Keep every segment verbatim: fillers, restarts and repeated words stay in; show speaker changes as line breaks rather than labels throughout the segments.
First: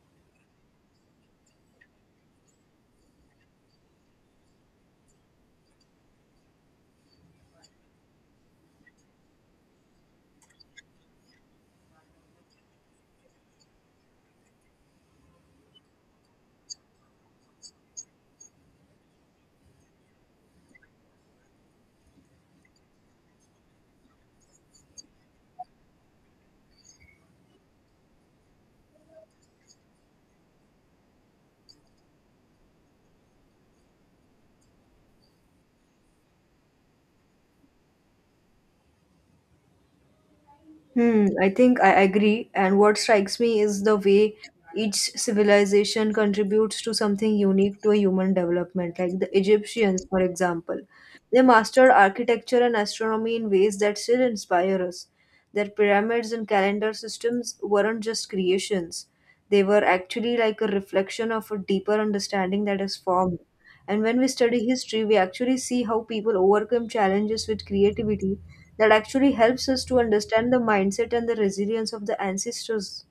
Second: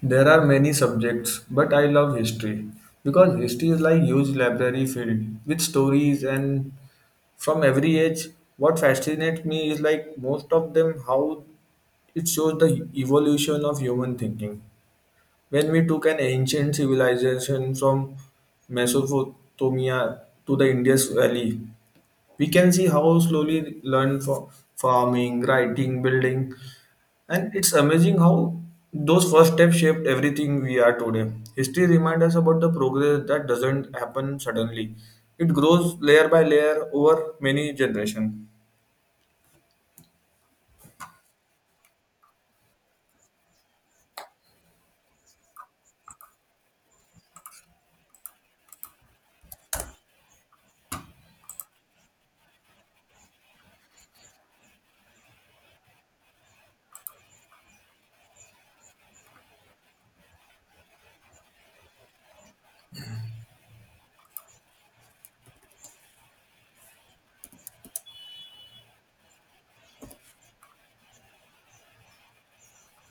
There are many subjects, but I love history because history is like huge library filled with stories and from every age. What fascinates me is like most of them how it shows the evolution of human thinking. When we took an ancient civilization from Mesopotamia to the Indus Valley, we can see how slowly learn for farming, writing, building, and it's amazing how those first steps shaped everything we are today. History reminds us about the progress that doesn't happen suddenly. It grows layer by layer over many generations.
Hmm, I think I agree. And what strikes me is the way each civilization contributes to something unique to a human development. Like the Egyptians, for example, they mastered architecture and astronomy in ways that still inspire us. Their pyramids and calendar systems weren't just creations, they were actually like a reflection of a deeper understanding that is formed. And when we study history, we actually see how people overcome challenges with creativity that actually helps us to understand the mindset and the resilience of the ancestors.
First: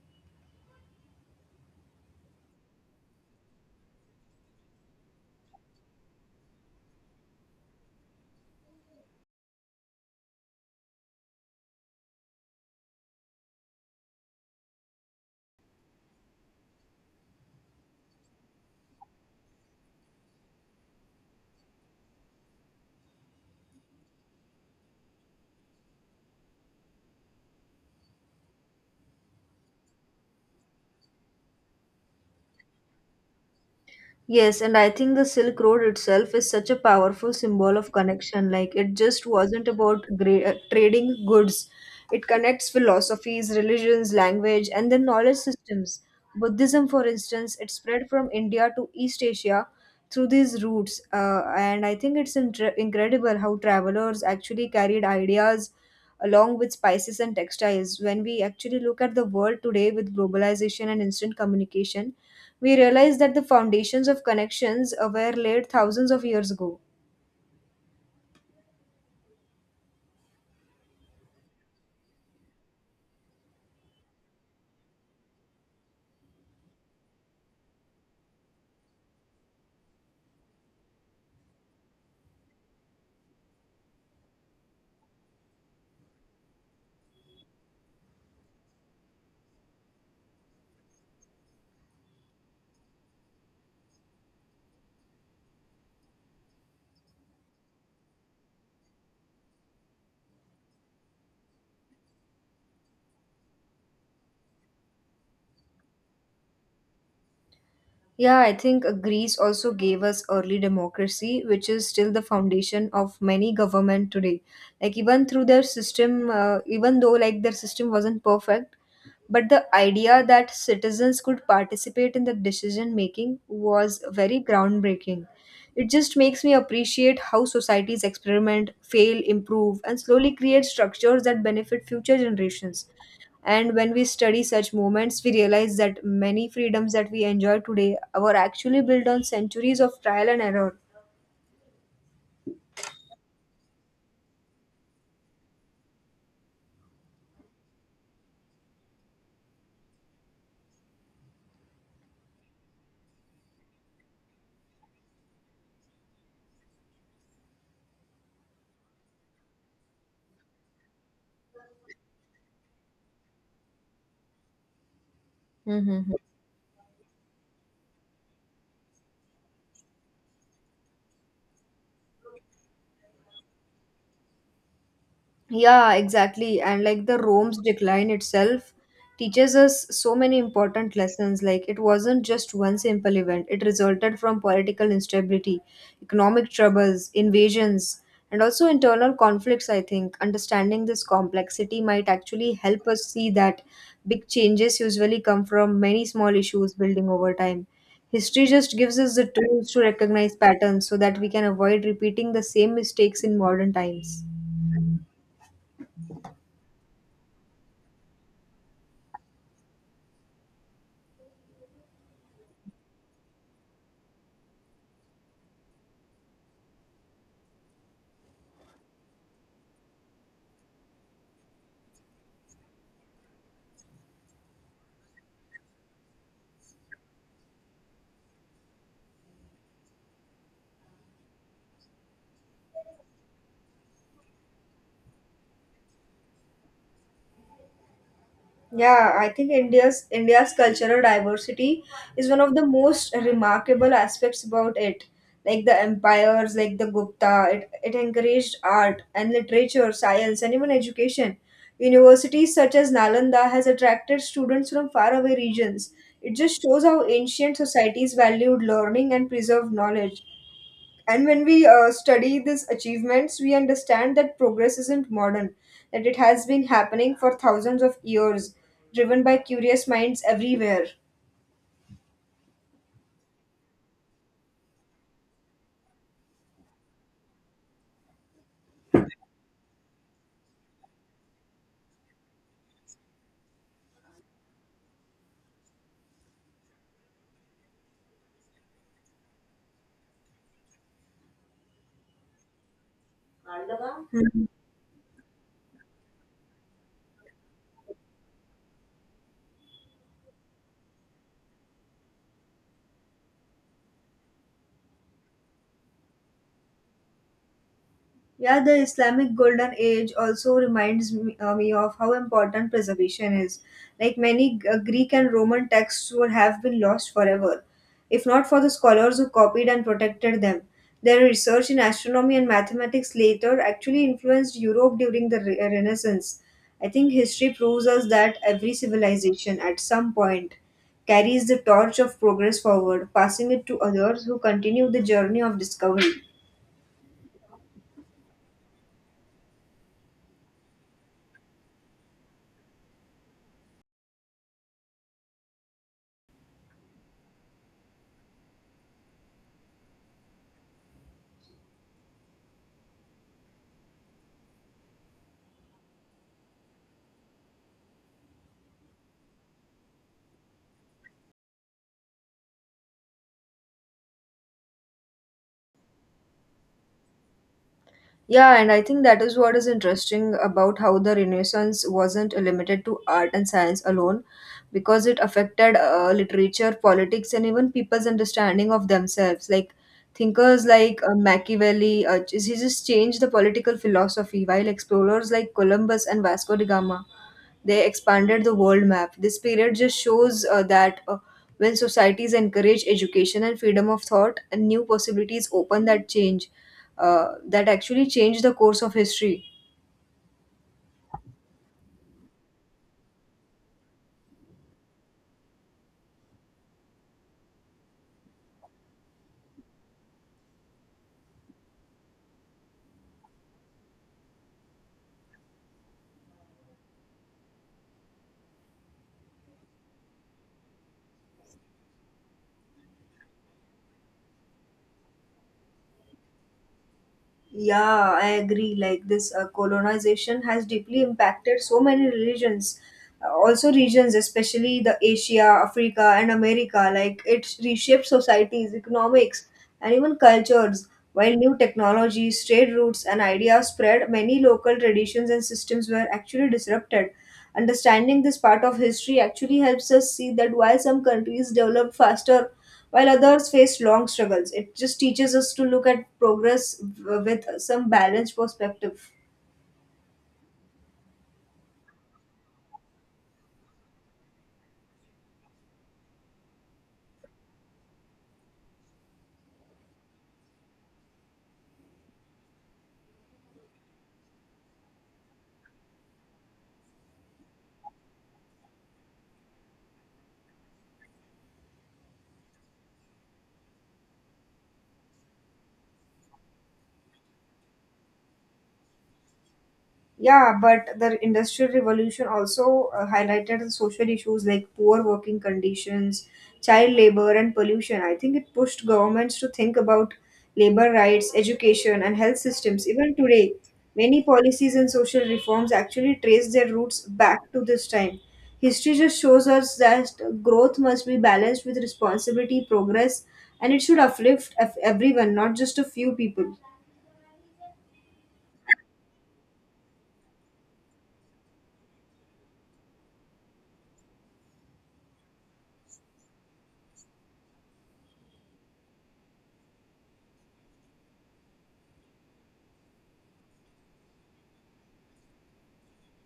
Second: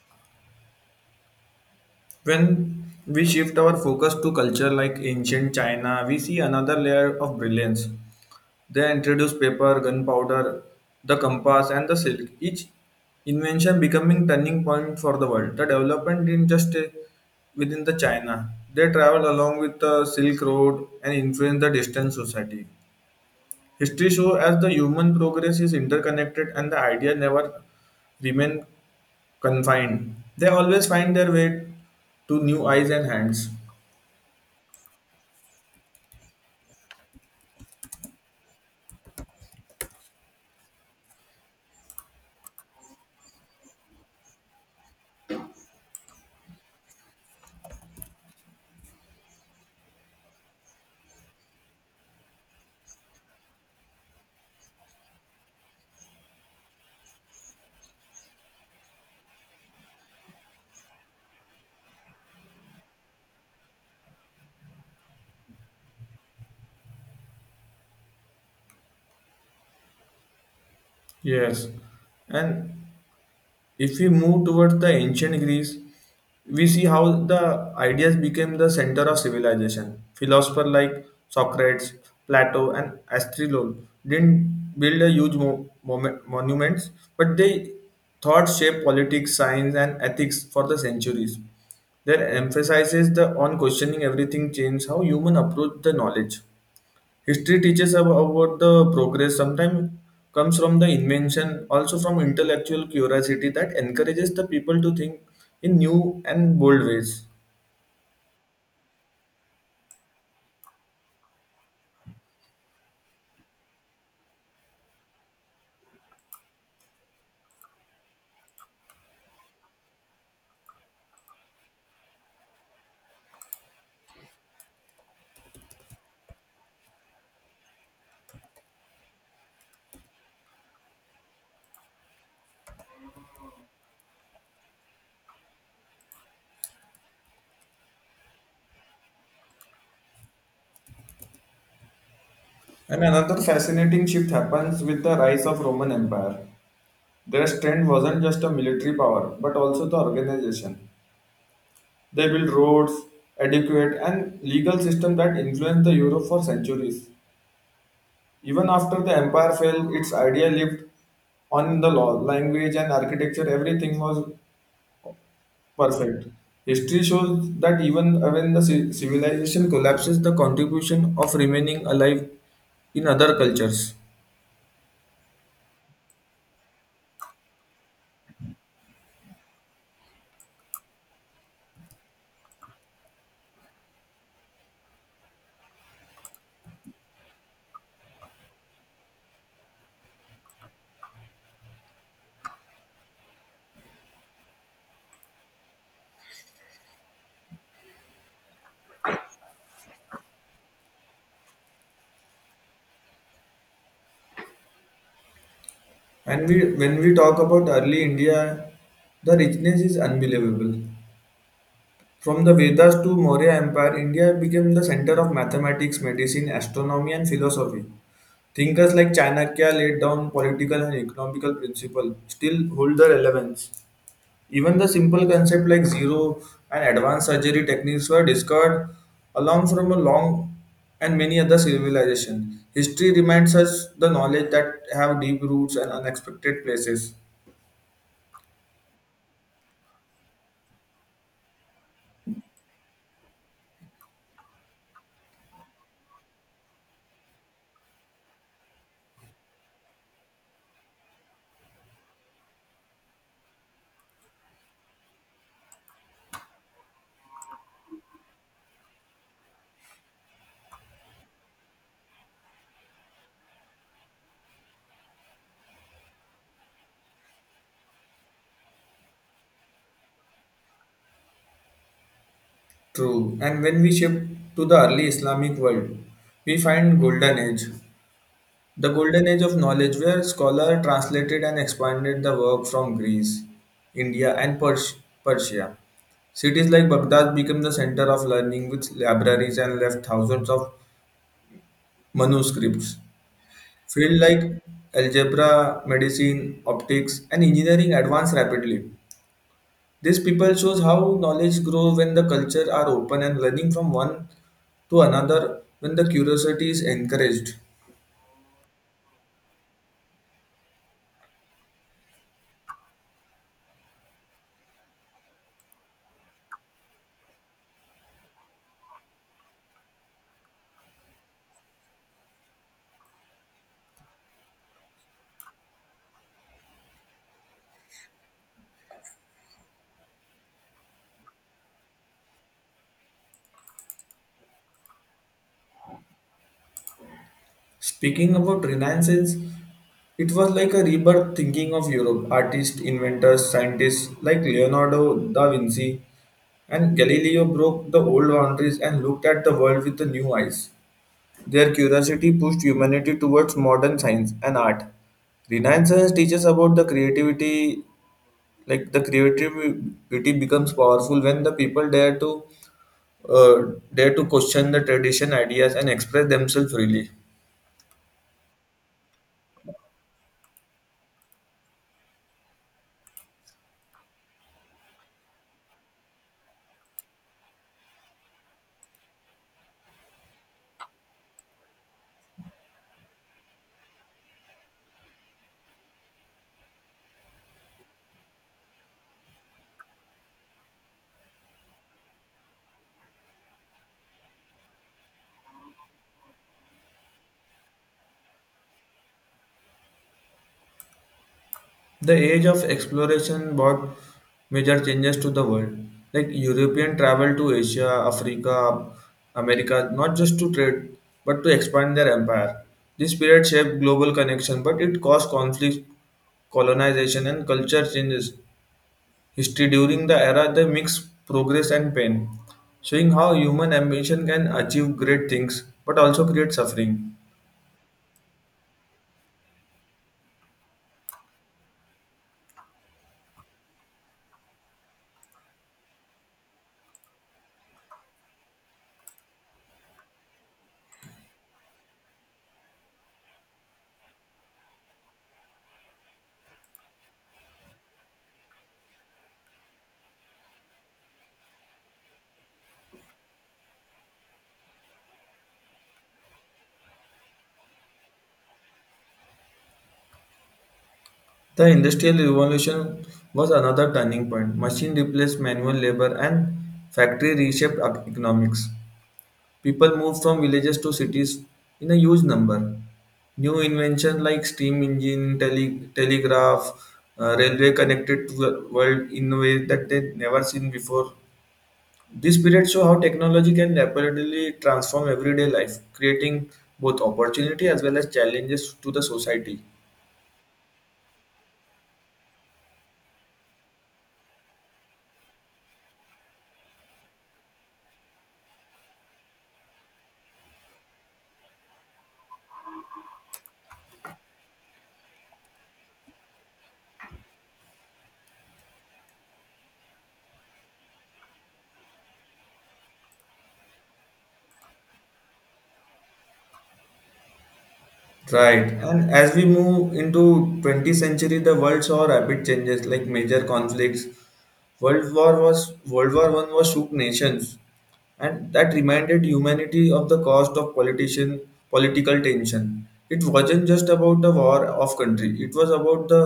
When we shift our focus to culture like ancient China, we see another layer of brilliance. They introduced paper, gunpowder, the compass, and the silk, each invention becoming turning point for the world. The development didn't just stay within the China. They traveled along with the Silk Road and influenced the distant society. History shows as the human progress is interconnected and the idea never remain confined. They always find their way to new eyes and hands.
Yes, and I think the Silk Road itself is such a powerful symbol of connection. Like, it just wasn't about gra- uh, trading goods, it connects philosophies, religions, language, and then knowledge systems. Buddhism, for instance, it spread from India to East Asia through these routes. Uh, and I think it's intre- incredible how travelers actually carried ideas along with spices and textiles. When we actually look at the world today with globalization and instant communication, we realize that the foundations of connections uh, were laid thousands of years ago.
Yes. And if we move towards the ancient greece, we see how the ideas became the center of civilization. Philosophers like socrates, plato, and Aristotle didn't build a huge mo- momen- monuments, but they thought shaped politics, science, and ethics for the centuries. Their emphasis the on questioning everything changed how human approach the knowledge. History teaches ab- about the progress, sometimes comes from the invention, also from intellectual curiosity that encourages the people to think in new and bold ways.
Yeah, I think uh, Greece also gave us early democracy, which is still the foundation of many government today. Like even through their system, uh, even though like their system wasn't perfect, but the idea that citizens could participate in the decision making was very groundbreaking. It just makes me appreciate how societies experiment, fail, improve, and slowly create structures that benefit future generations. And when we study such moments, we realize that many freedoms that we enjoy today were actually built on centuries of trial and error.
And another fascinating shift happens with the rise of Roman Empire. Their strength wasn't just a military power, but also the organization. They built roads, adequate, and legal system that influenced the Europe for centuries. Even after the empire fell, its idea lived on in the law, language, and architecture. Everything was
Mhm.
perfect. History shows that even when the ci- civilization collapses, the contribution of remaining alive in other cultures.
Yeah, exactly. And like the Rome's decline itself teaches us so many important lessons. Like it wasn't just one simple event, it resulted from political instability, economic troubles, invasions, and also internal conflicts. I think understanding this complexity might actually help us see that big changes usually come from many small issues building over time. History just gives us the tools to recognize patterns so that we can avoid repeating the same mistakes in modern times.
And we, when we talk about early India, the richness is unbelievable. From the Vedas to Maurya Empire, India became the center of mathematics, medicine, astronomy, and philosophy. Thinkers like Chanakya laid down political and economical principles still hold their relevance. Even the simple concept like zero and advanced surgery techniques were discovered along from a long and many other civilizations. History reminds us the knowledge that have deep roots and unexpected places.
Yeah, I think India's India's cultural diversity is one of the most remarkable aspects about it. Like the empires, like the Gupta, it, it encouraged art and literature, science, and even education. Universities such as Nalanda has attracted students from faraway regions. It just shows how ancient societies valued learning and preserved knowledge. And when we uh, study these achievements, we understand that progress isn't modern, that it has been happening for thousands of years, driven by curious minds everywhere.
True. And when we shift to the early Islamic world, we find golden age. The golden age of knowledge where scholar translated and expanded the work from Greece, India, and Pers- Persia. Cities like Baghdad became the center of learning with libraries and left thousands of manuscripts. Fields
Mhm.
like algebra, medicine, optics, and engineering advance rapidly. This people shows how knowledge grows when the culture are open and learning from one to another when the curiosity is encouraged.
Yeah, the Islamic golden age also reminds me, uh, me of how important preservation is. Like many uh, Greek and Roman texts would have been lost forever, if not for the scholars who copied and protected them. Their research in astronomy and mathematics later actually influenced Europe during the Re- Renaissance. I think history proves us that every civilization at some point carries the torch of progress forward, passing it to others who continue the journey of discovery.
Speaking about Renaissance, it was like a rebirth thinking of Europe. Artists, inventors, scientists like Leonardo da Vinci and Galileo broke the old boundaries and looked at the world with the new eyes. Their curiosity pushed humanity towards modern science and art. Renaissance teaches about the creativity, like the creativity becomes powerful when the people dare to uh, dare to question the tradition ideas and express themselves freely.
Yeah, and I think that is what is interesting about how the Renaissance wasn't limited to art and science alone, because it affected uh, literature, politics, and even people's understanding of themselves. Like thinkers like uh, Machiavelli, uh, he just changed the political philosophy, while explorers like Columbus and Vasco da Gama they expanded the world map. This period just shows uh, that uh, when societies encourage education and freedom of thought, and new possibilities open that change, uh, that actually change the course of history.
The age of exploration brought major changes to the world. Like European travel to Asia, Africa, America, not just to trade, but to expand their empire. This period shaped global connection, but it caused conflict, colonization, and culture changes. History during the era they mix progress and pain, showing how human ambition can achieve great things but also create suffering.
Yeah, I agree. Like this uh, colonization has deeply impacted so many religions, uh, also regions, especially the Asia, Africa, and America. Like it reshaped societies, economics, and even cultures. While new technologies, trade routes, and ideas spread, many local traditions and systems were actually disrupted. Understanding this part of history actually helps us see that while some countries developed faster, while others faced long struggles, it just teaches us to look at progress w- with some balanced perspective.
The Industrial Revolution was another turning point. Machine replaced manual labor and factory reshaped ec- economics. People moved from villages to cities in a huge number. New inventions like steam engine, tele- telegraph, uh, railway connected to the world in a way that they never seen before. This period show how technology can rapidly transform everyday life, creating both opportunity as well as challenges to the society.
Yeah, but the Industrial Revolution also uh, highlighted the social issues like poor working conditions, child labor, and pollution. I think it pushed governments to think about labor rights, education, and health systems. Even today, many policies and social reforms actually trace their roots back to this time. History just shows us that growth must be balanced with responsibility, progress, and it should uplift ev- everyone, not just a few people.
Right. And as we move into twentieth century, the world saw rapid changes like major conflicts. World War was World War One was shook nations, and that reminded humanity of the cost of politician political tension. It wasn't just about the war of country. It was about the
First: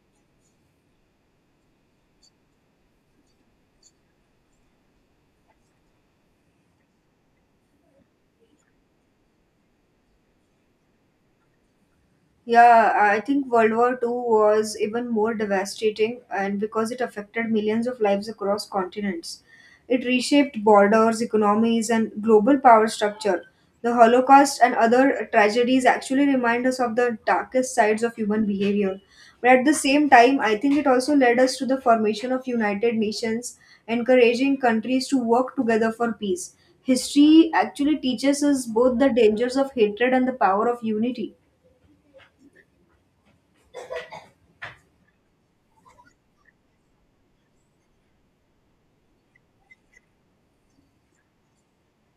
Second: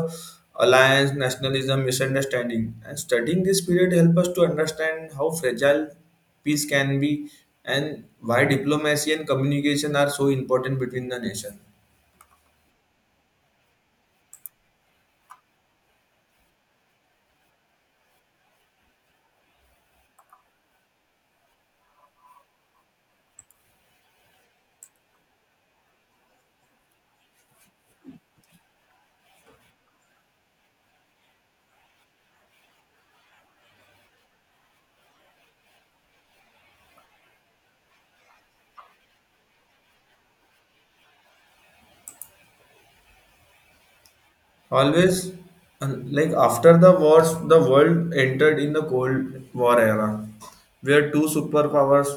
alliance, nationalism, misunderstanding. And studying this period help us to understand how fragile peace can be and why diplomacy and communication are so important between the nation.
Yeah, I think World War Two was even more devastating, and because it affected millions of lives across continents. It reshaped borders, economies, and global power structure. The Holocaust and other tragedies actually remind us of the darkest sides of human behavior. But at the same time, I think it also led us to the formation of United Nations, encouraging countries to work together for peace. History actually teaches us both the dangers of hatred and the power of unity.
Always, and, like after the wars, the world entered in the Cold War era, where two superpowers,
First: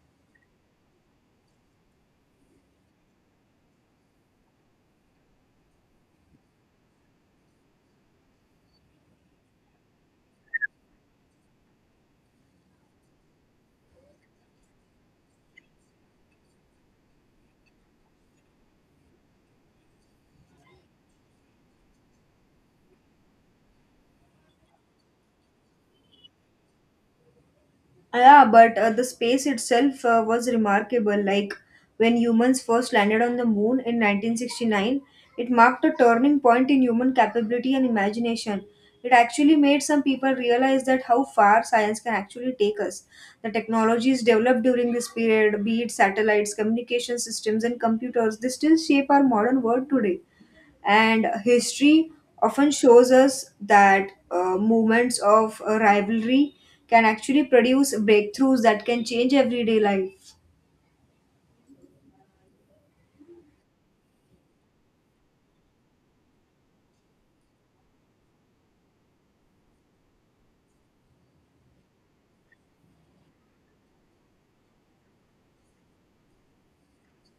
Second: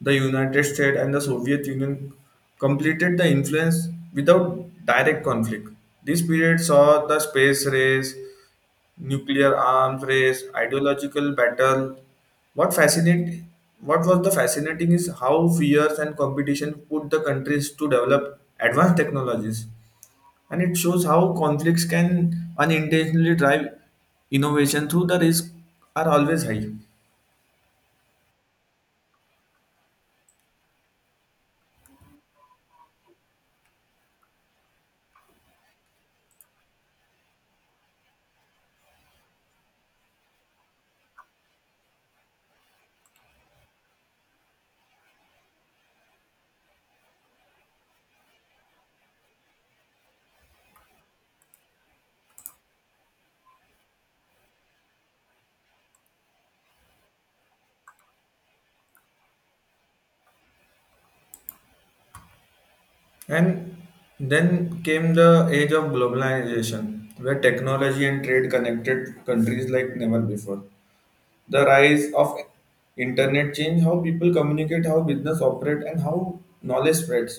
the United States and the Soviet Union, completed the influence without direct conflict. This period saw the space race, nuclear arms race, ideological battle. What fascinate, what was the fascinating is how fears and competition put the countries to develop advanced technologies, and it shows how conflicts can unintentionally drive innovation through the risks are always high.
Yeah, but uh, the space itself uh, was remarkable. Like when humans first landed on the moon in nineteen sixty-nine, it marked a turning point in human capability and imagination. It actually made some people realize that how far science can actually take us. The technologies developed during this period, be it satellites, communication systems, and computers, they still shape our modern world today, and history often shows us that uh, moments of uh, rivalry can actually produce breakthroughs that can change everyday life.
And then came the age of globalization, where technology and trade connected countries like never before. The rise of internet changed how people communicate, how business operate, and how knowledge spreads.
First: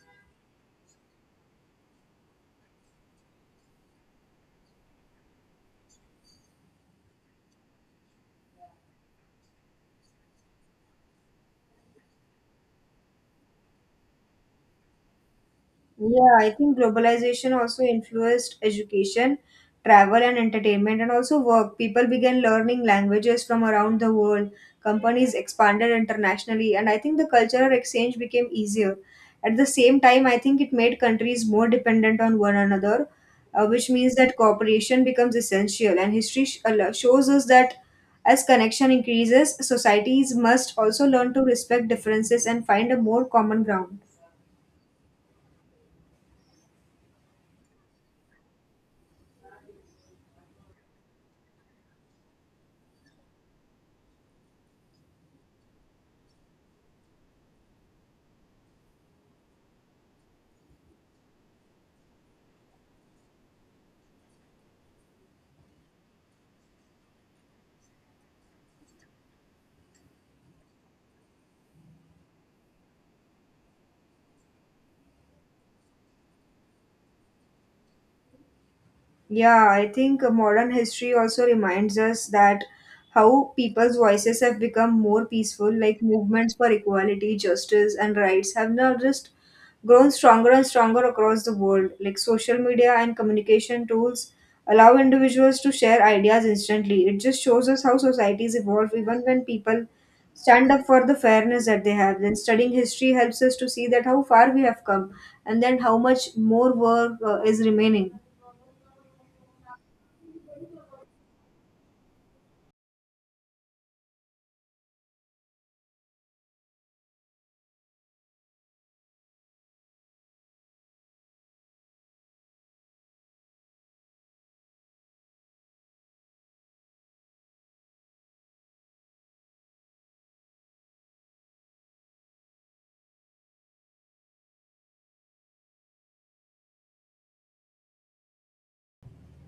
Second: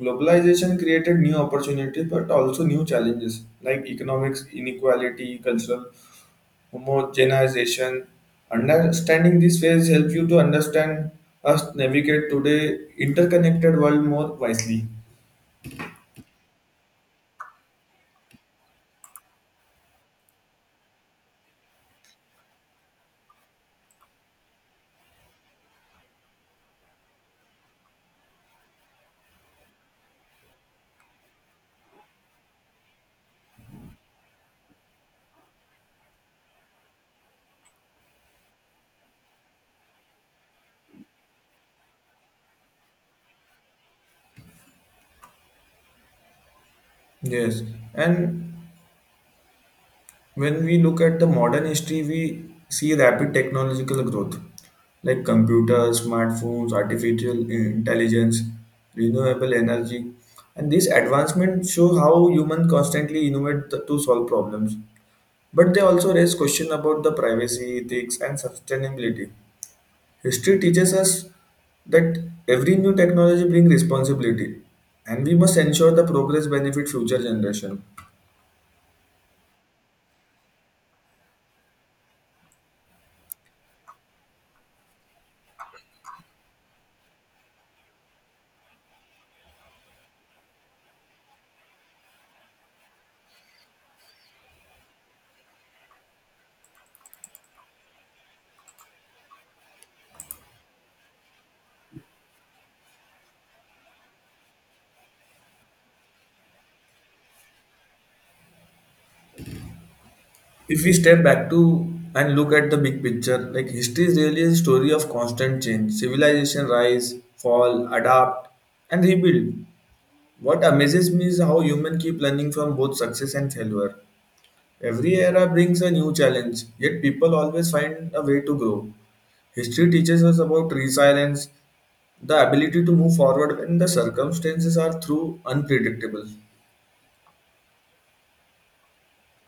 Globalization created new opportunities but also new challenges like economics inequality, cultural homogenization. Understanding these ways help you to understand us navigate today interconnected world more wisely.
Yeah, I think globalization also influenced education, travel, and entertainment, and also work. People began learning languages from around the world. Companies expanded internationally, and I think the cultural exchange became easier. At the same time, I think it made countries more dependent on one another, uh, which means that cooperation becomes essential. And history sh- al- shows us that as connection increases, societies must also learn to respect differences and find a more common ground.
Yes, and when we look at the modern history, we see rapid technological growth like computers, smartphones, artificial intelligence, renewable energy, and these advancements show how humans constantly innovate th- to solve problems. But they also raise questions about the privacy, ethics, and sustainability. History teaches us that every new technology brings responsibility and we must ensure the progress benefit future generation.
Yeah, I think uh, modern history also reminds us that how people's voices have become more peaceful, like movements for equality, justice, and rights have now just grown stronger and stronger across the world. Like social media and communication tools allow individuals to share ideas instantly. It just shows us how societies evolve, even when people stand up for the fairness that they have. Then studying history helps us to see that how far we have come, and then how much more work uh, is remaining.
If we step back to and look at the big picture, like history is really a story of constant change, civilization rise, fall, adapt and rebuild. What amazes me is how humans keep learning from both success and failure. Every era brings a new challenge, yet people always find a way to grow. History teaches us about resilience, the ability to move forward when the circumstances are through unpredictable.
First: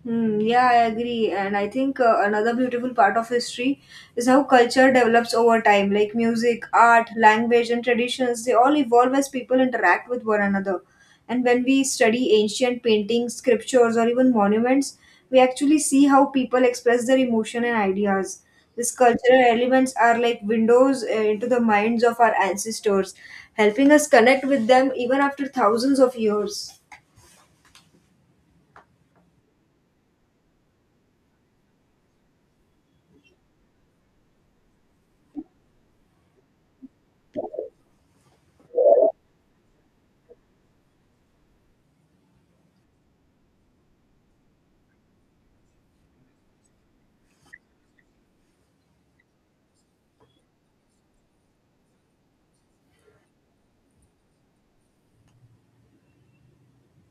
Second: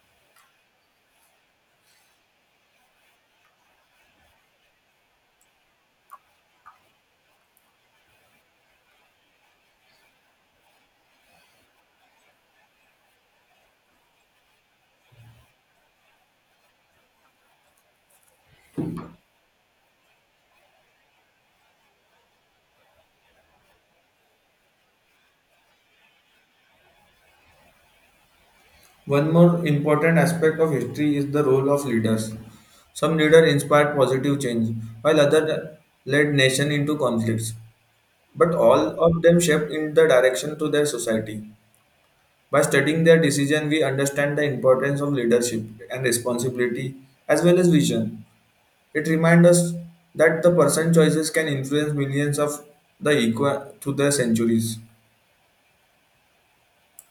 Hmm. Yeah, I agree. And I think uh, another beautiful part of history is how culture develops over time. Like music, art, language, and traditions, they all evolve as people interact with one another. And when we study ancient paintings, scriptures, or even monuments, we actually see how people express their emotion and ideas. These cultural elements are like windows uh, into the minds of our ancestors, helping us connect with them even after thousands of years.
One more important aspect of history is the role of leaders. Some leaders inspired positive change, while others led nation into conflicts. But all of them shaped in the direction to their society. By studying their decision, we understand the importance of leadership and responsibility as well as vision. It reminds us that the person choices can influence millions of the equa through the centuries.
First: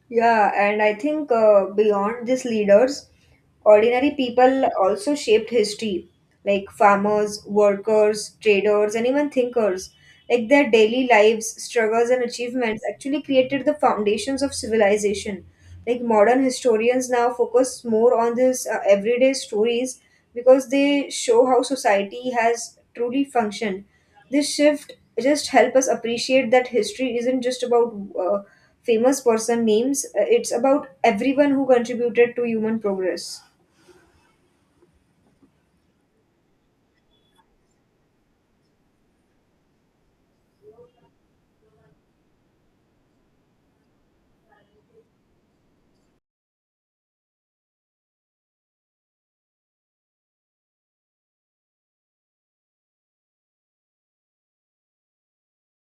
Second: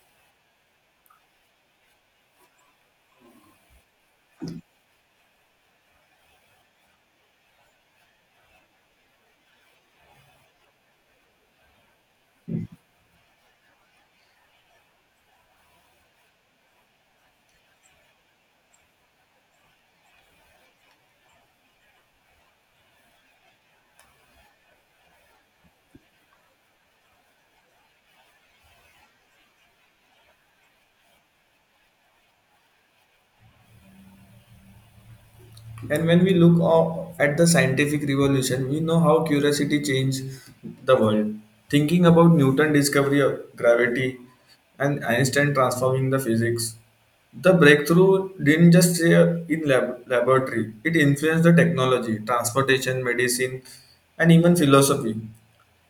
Yeah, and I think uh, beyond these leaders, ordinary people also shaped history, like farmers, workers, traders, and even thinkers. Like their daily lives, struggles, and achievements actually created the foundations of civilization. Like modern historians now focus more on these uh, everyday stories because they show how society has truly functioned. This shift just help us appreciate that history isn't just about uh, famous person names, uh, it's about everyone who contributed to human progress.
And when we look o- at the scientific revolution, we know how curiosity changed the world. Thinking about Newton' discovery of gravity and Einstein transforming the physics, the breakthrough didn't just stay in lab- laboratory. It influenced the technology, transportation, medicine, and even philosophy.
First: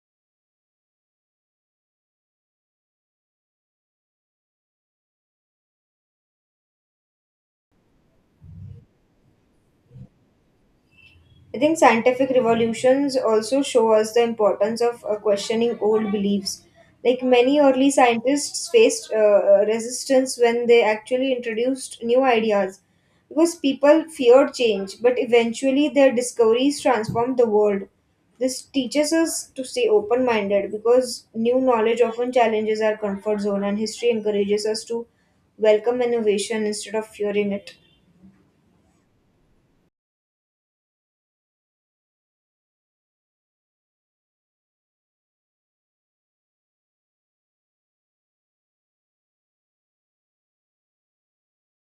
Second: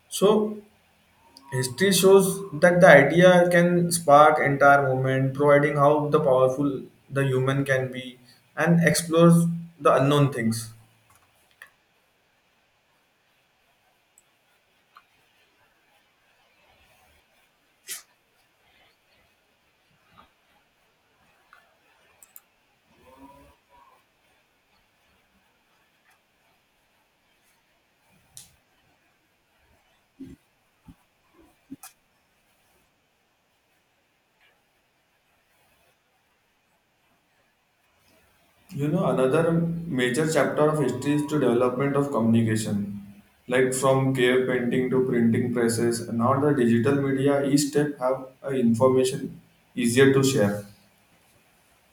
So history shows that the idea can spark entire movement, providing how the powerful the human can be and explores the unknown things.
I think scientific revolutions also show us the importance of uh, questioning old beliefs. Like many early scientists faced uh, uh, resistance when they actually introduced new ideas because people feared change, but eventually their discoveries transformed the world. This teaches us to stay open minded because new knowledge often challenges our comfort zone, and history encourages us to welcome innovation instead of fearing it.
You know, another major chapter of history is to development of communication. Like from cave painting to printing presses, now the digital media each step have uh, information easier to share.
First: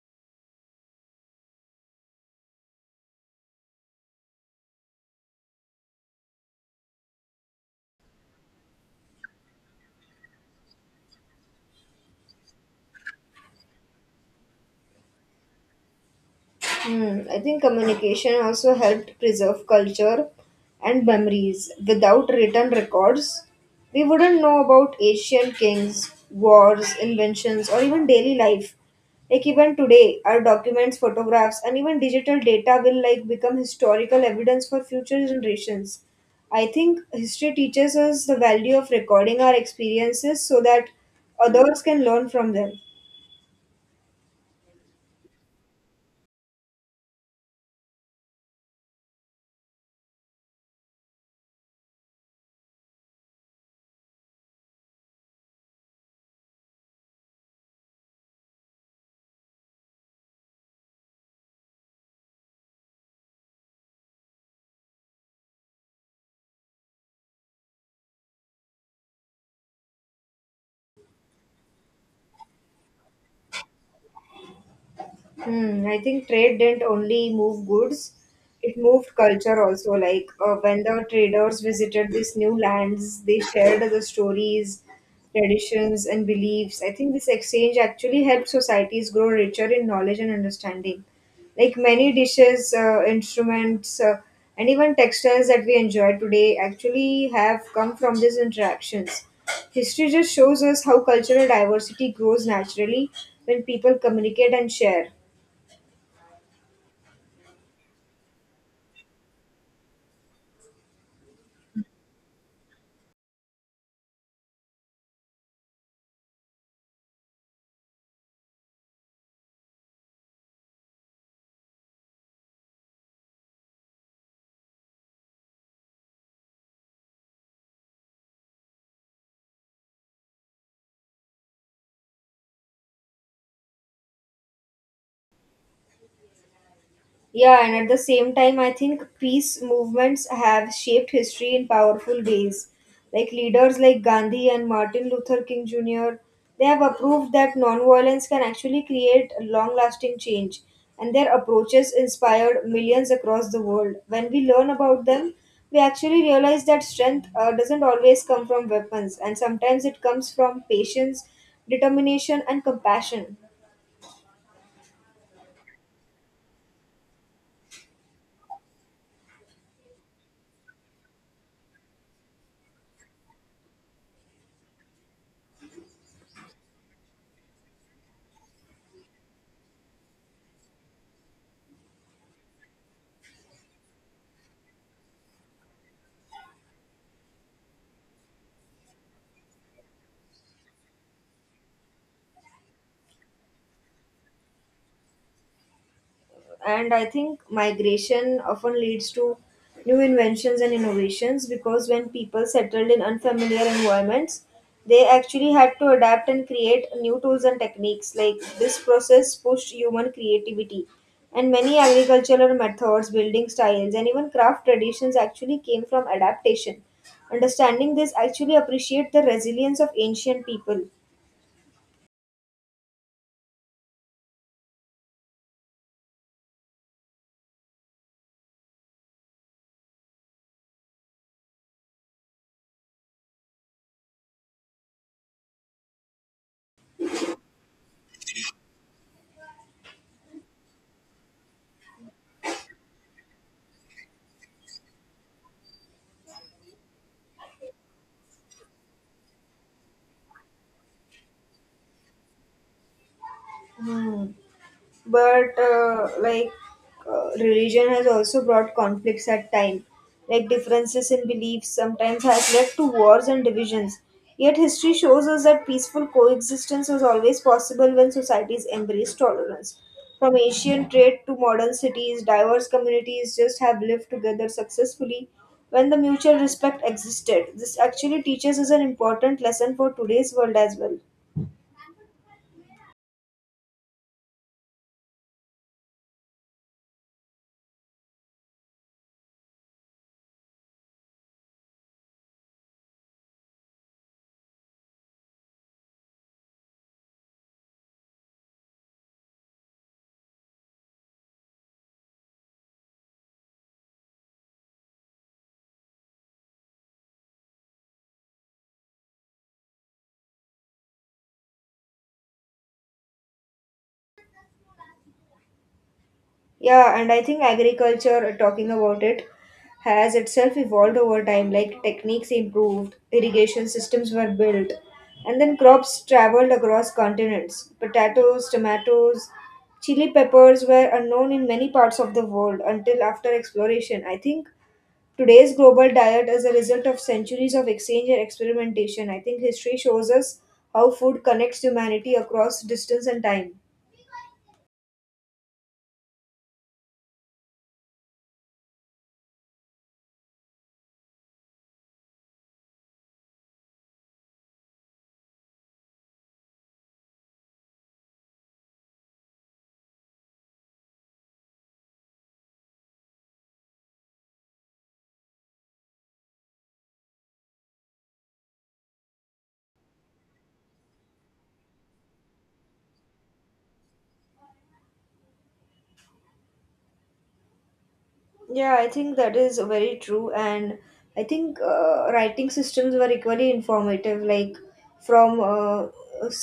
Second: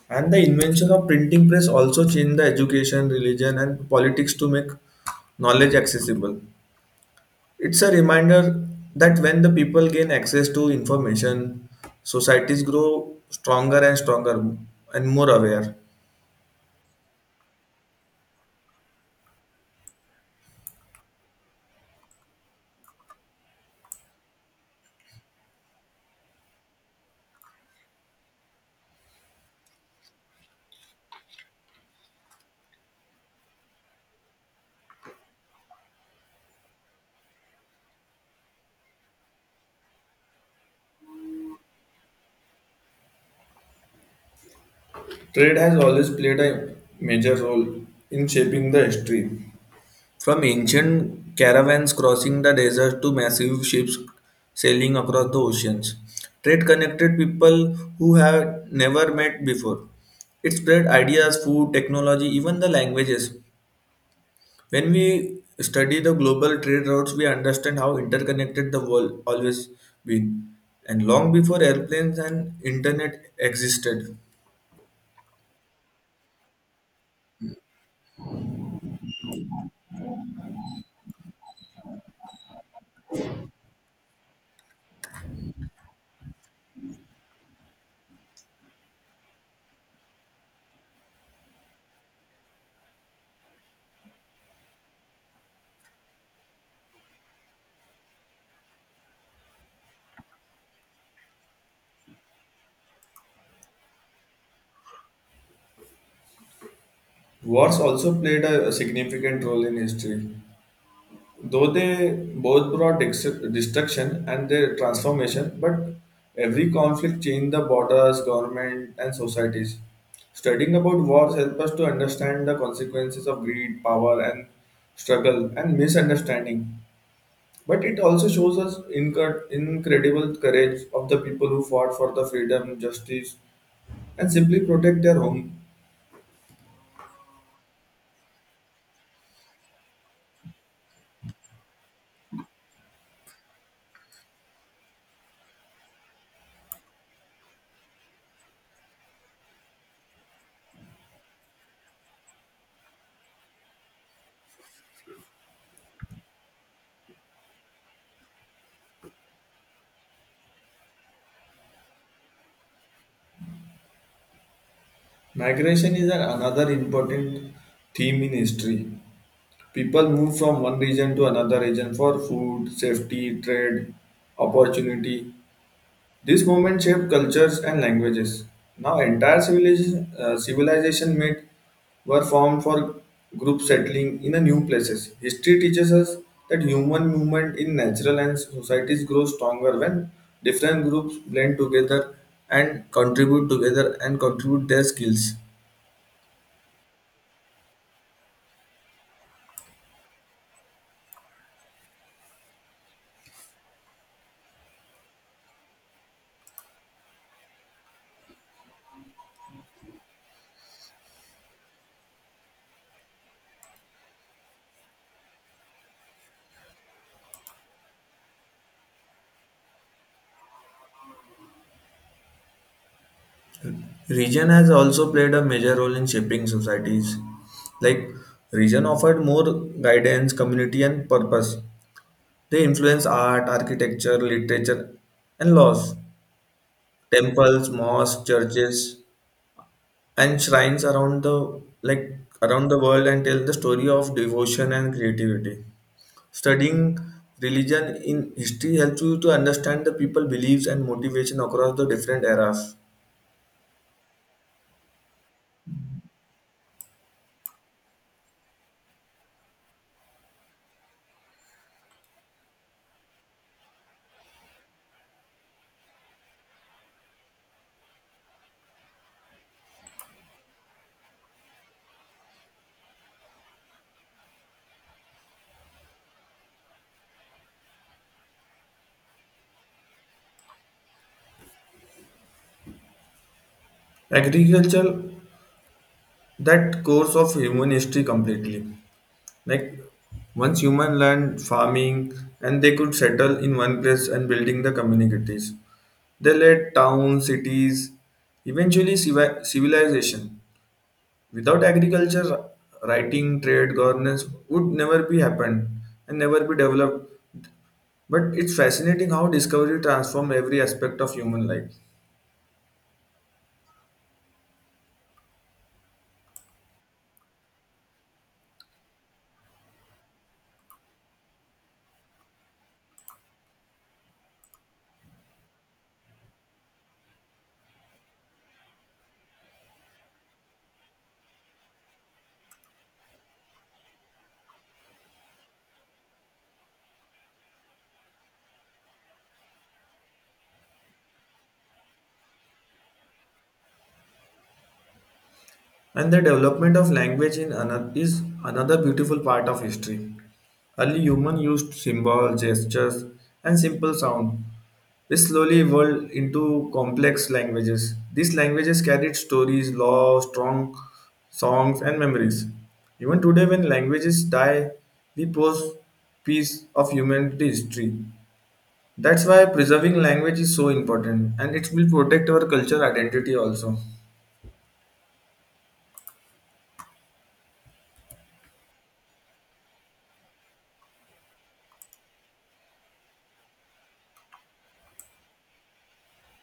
And the invention of printing press also changed the education, religion, and politics to make knowledge accessible. It's a reminder that when the people gain access to information, societies grow stronger and stronger and more aware.
Hmm, I think communication also helped preserve culture and memories. Without written records, we wouldn't know about Asian kings, wars, inventions, or even daily life. Like even today, our documents, photographs, and even digital data will like become historical evidence for future generations. I think history teaches us the value of recording our experiences so that others can learn from them.
Trade has always played a major role in shaping the history. From ancient caravans crossing the deserts to massive ships sailing across the oceans, trade connected people who had never met before. It spread ideas, food, technology, even the languages. When we study the global trade routes, we understand how interconnected the world always been. And long before airplanes and internet existed.
Hmm, I think trade didn't only move goods, it moved culture also. Like uh, when the traders visited these new lands, they shared the stories, traditions, and beliefs. I think this exchange actually helped societies grow richer in knowledge and understanding. Like many dishes, uh, instruments, uh, and even textiles that we enjoy today actually have come from these interactions. History just shows us how cultural diversity grows naturally when people communicate and share.
Wars also played a significant role in history, though they both brought ex- destruction and their transformation. But every conflict changed the borders, government, and societies. Studying about wars helps us to understand the consequences of greed, power, and struggle and misunderstanding. But it also shows us inc- incredible courage of the people who fought for the freedom, justice, and simply protect their home.
Yeah, and at the same time, I think peace movements have shaped history in powerful ways. Like leaders like Gandhi and Martin Luther King Junior, they have approved that nonviolence can actually create long lasting change, and their approaches inspired millions across the world. When we learn about them, we actually realize that strength uh, doesn't always come from weapons, and sometimes it comes from patience, determination, and compassion.
Migration is an- another important theme in history. People move from one region to another region for food, safety, trade, opportunity. This movement shaped cultures and languages. Now, entire civilization, uh, civilization made were formed for group settling in a new places. History teaches us that human movement in natural and societies grow stronger when different groups blend together and contribute together and contribute their skills.
And I think migration often leads to new inventions and innovations, because when people settled in unfamiliar environments, they actually had to adapt and create new tools and techniques. Like this process pushed human creativity, and many agricultural methods, building styles, and even craft traditions actually came from adaptation. Understanding this actually appreciate the resilience of ancient people.
Region has also played a major role in shaping societies. Like, region offered more guidance, community, and purpose. They influence art, architecture, literature, and laws. Temples, mosques, churches, and shrines around the like around the world and tell the story of devotion and creativity. Studying religion in history helps you to understand the people beliefs and motivation across the different eras.
Hmm. But uh, like uh, religion has also brought conflicts at time. Like differences in beliefs sometimes has led to wars and divisions, yet history shows us that peaceful coexistence was always possible when societies embraced tolerance. From ancient trade to modern cities, diverse communities just have lived together successfully when the mutual respect existed. This actually teaches us an important lesson for today's world as well.
Agriculture that course of human history completely. Like once human learned farming and they could settle in one place and building the communities. They led towns, cities, eventually civi- civilization. Without agriculture, writing, trade, governance would never be happened and never be developed. But it's fascinating how discovery transformed every aspect of human life.
Yeah, and I think agriculture, uh, talking about it, has itself evolved over time. Like techniques improved, irrigation systems were built, and then crops traveled across continents. Potatoes, tomatoes, chili peppers were unknown in many parts of the world until after exploration. I think today's global diet is a result of centuries of exchange and experimentation. I think history shows us how food connects humanity across distance and time.
And the development of language in another, is another beautiful part of history. Early humans used symbols, gestures, and simple sound. This slowly evolved into complex languages. These languages carried stories, laws, strong songs, and memories. Even today, when languages die, we pose piece of humanity history. That's why preserving language is so important, and it will protect our culture identity also.
Yeah, I think that is very true, and I think uh, writing systems were equally informative, like from uh,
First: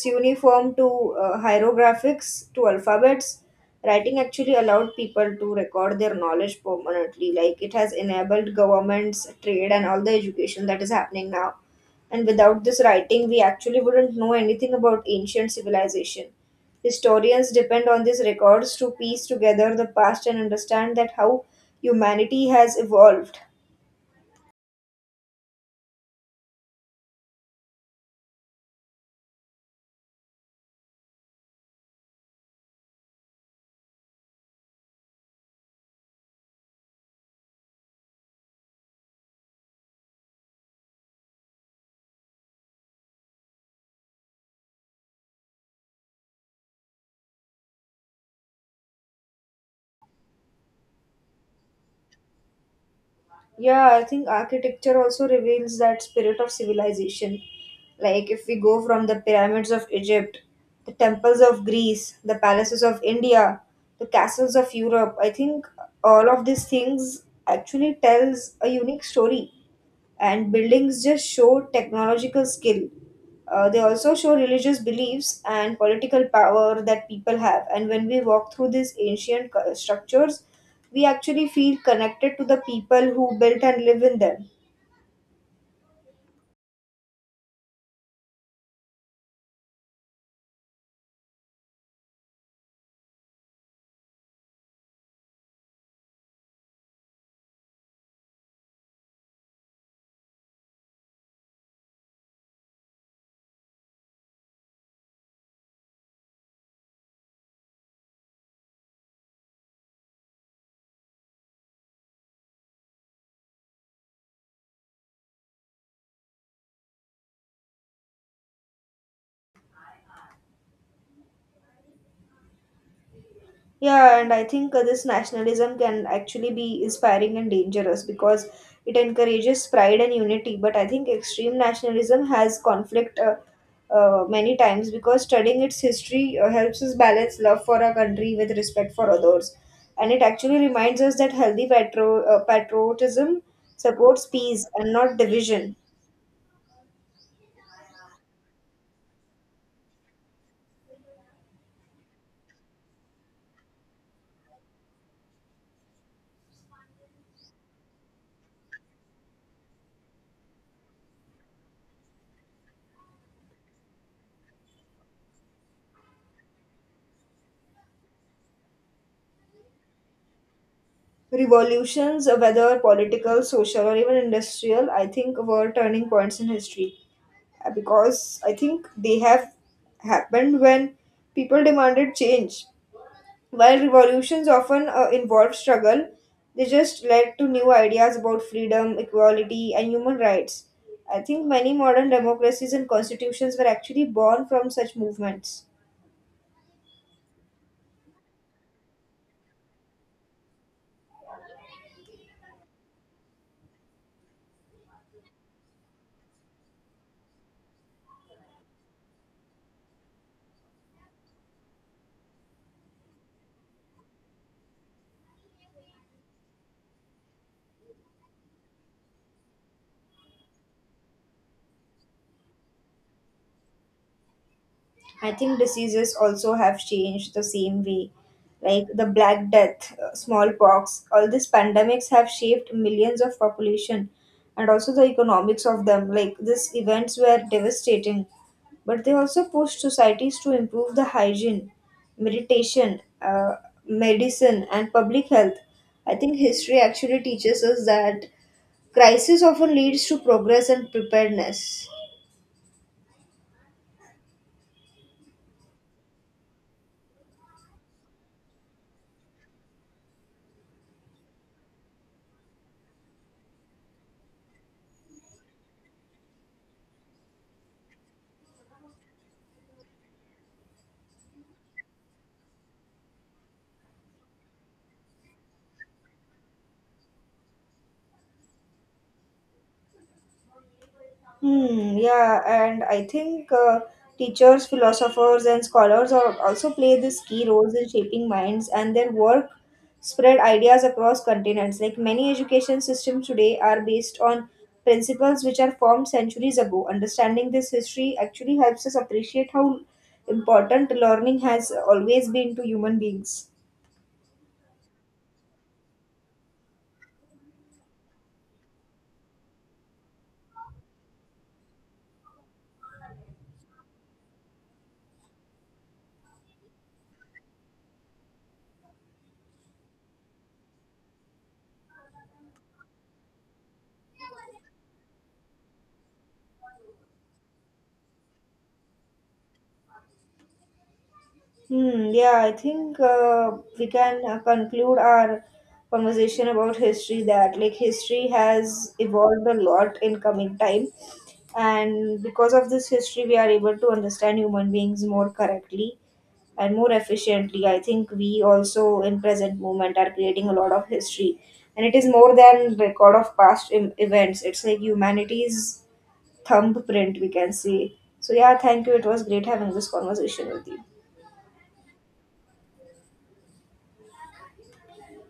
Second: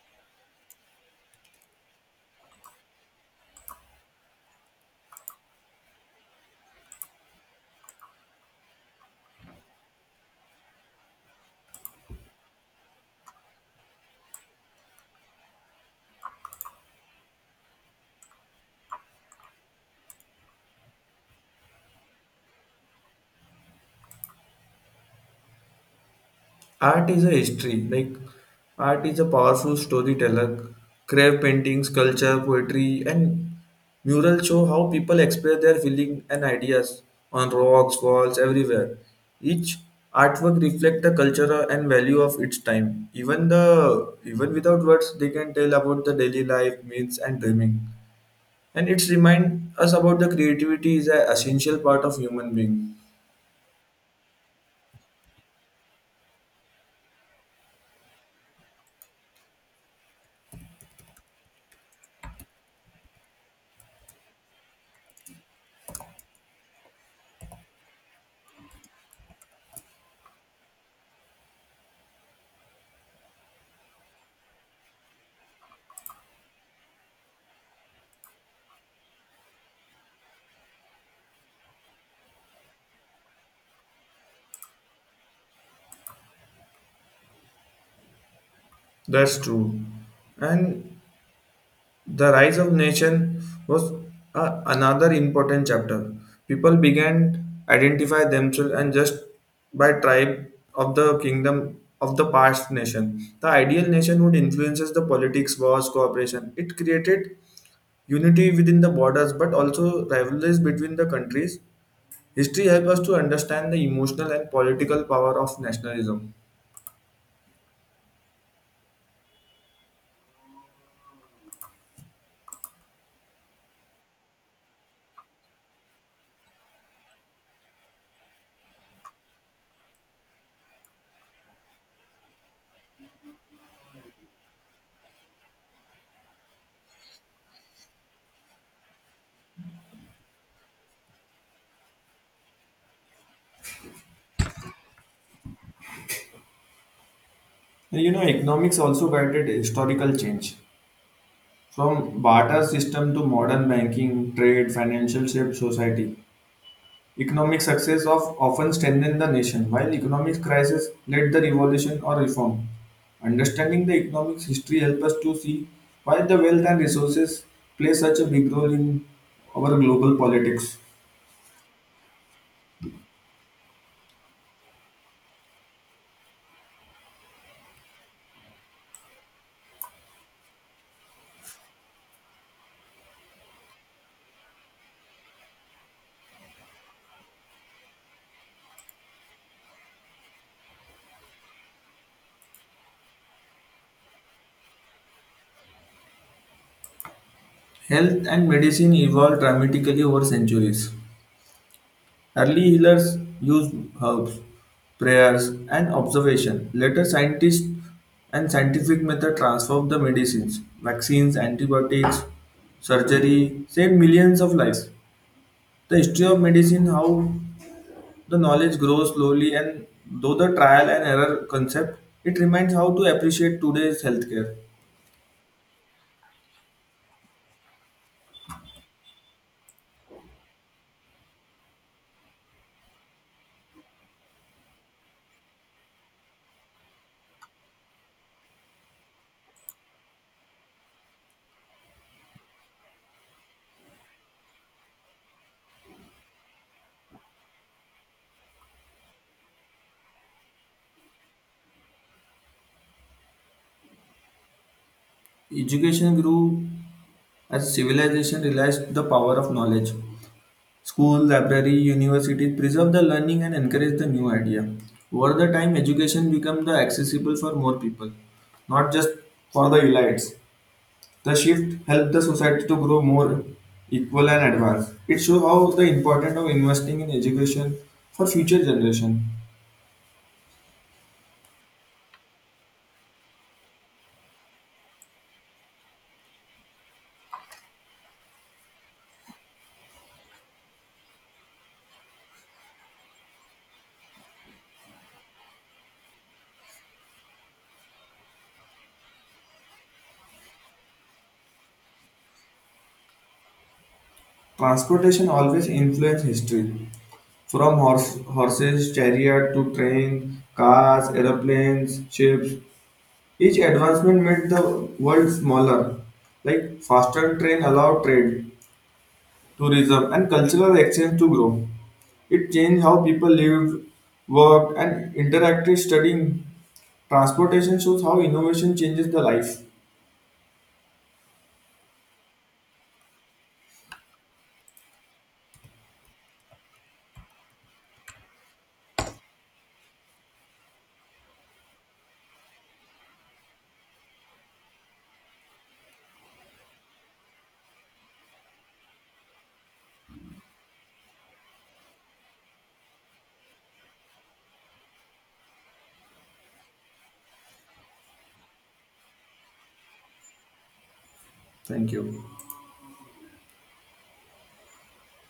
cuneiform to uh, hieroglyphics to alphabets. Writing actually allowed people to record their knowledge permanently. Like it has enabled governments, trade, and all the education that is happening now. And without this writing, we actually wouldn't know anything about ancient civilization. Historians depend on these records to piece together the past and understand that how humanity has evolved.
Art is a history, like art is a powerful storyteller. Craft paintings, culture, poetry, and murals show how people express their feelings and ideas on rocks, walls, everywhere. Each artwork reflects the culture and value of its time. Even the even without words, they can tell about the daily life, myths, and dreaming. And it's remind us about the creativity is an essential part of human being.
Yeah, I think architecture also reveals that spirit of civilization. Like if we go from the pyramids of Egypt, the temples of Greece, the palaces of India, the castles of Europe, I think all of these things actually tells a unique story, and buildings just show technological skill. Uh, they also show religious beliefs and political power that people have. And when we walk through these ancient cu- structures, we actually feel connected to the people who built and live in them.
That's true. And the rise of nation was a, another important chapter. People began identify themselves and just by tribe of the kingdom of the past nation. The ideal nation would influences the politics, wars, cooperation. It created unity within the borders, but also rivalries between the countries. History helps us to understand the emotional and political power of nationalism.
Yeah, and I think uh, this nationalism can actually be inspiring and dangerous, because it encourages pride and unity. But I think extreme nationalism has conflict uh, uh, many times, because studying its history uh, helps us balance love for our country with respect for others. And it actually reminds us that healthy patro- uh, patriotism supports peace and not division.
You know, economics also guided historical change. From barter system to modern banking, trade, financial shaped society, economic success of often strengthened the nation, while economic crisis led the revolution or reform. Understanding the economic history helps us to see why the wealth and resources play such a big role in our global politics.
Revolutions, uh, whether political, social, or even industrial, I think were turning points in history. Uh, because I think they have happened when people demanded change. While revolutions often uh, involve struggle, they just led to new ideas about freedom, equality, and human rights. I think many modern democracies and constitutions were actually born from such movements.
Health and medicine evolved dramatically over centuries. Early healers used herbs, prayers, and observation. Later, scientists and scientific method transformed the medicines, vaccines, antibiotics, surgery, saved millions of lives. The history of medicine, how the knowledge grows slowly, and though the trial and error concept, it reminds how to appreciate today's healthcare.
I think diseases also have changed the same way. Like the Black Death, uh, smallpox, all these pandemics have shaped millions of population and also the economics of them. Like these events were devastating, but they also pushed societies to improve the hygiene, meditation, uh, medicine, and public health. I think history actually teaches us that crisis often leads to progress and preparedness.
Education grew as civilization realized the power of knowledge. School, library, universities preserve the learning and encourage the new idea. Over the time, education becomes the accessible for more people, not just for the elites. The shift helped the society to grow more equal and advanced. It shows how the importance of investing in education for future generation.
Hmm, yeah, and I think uh, teachers, philosophers, and scholars are also play this key roles in shaping minds, and their work spread ideas across continents. Like many education systems today are based on principles which are formed centuries ago. Understanding this history actually helps us appreciate how important learning has always been to human beings.
Transportation always influences history. From horse, horses, chariot to train, cars, aeroplanes, ships, each advancement made the world smaller, like faster train allowed trade, tourism, and cultural exchange to grow. It changed how people lived, worked, and interacted studying. Transportation shows how innovation changes the life.
Hmm, yeah, I think uh, we can uh, conclude our conversation about history that like history has evolved a lot in coming time, and because of this history, we are able to understand human beings more correctly and more efficiently. I think we also in present moment are creating a lot of history, and it is more than record of past em- events. It's like humanity's thumbprint, we can say. So yeah, thank you. It was great having this conversation with you.
Thank you.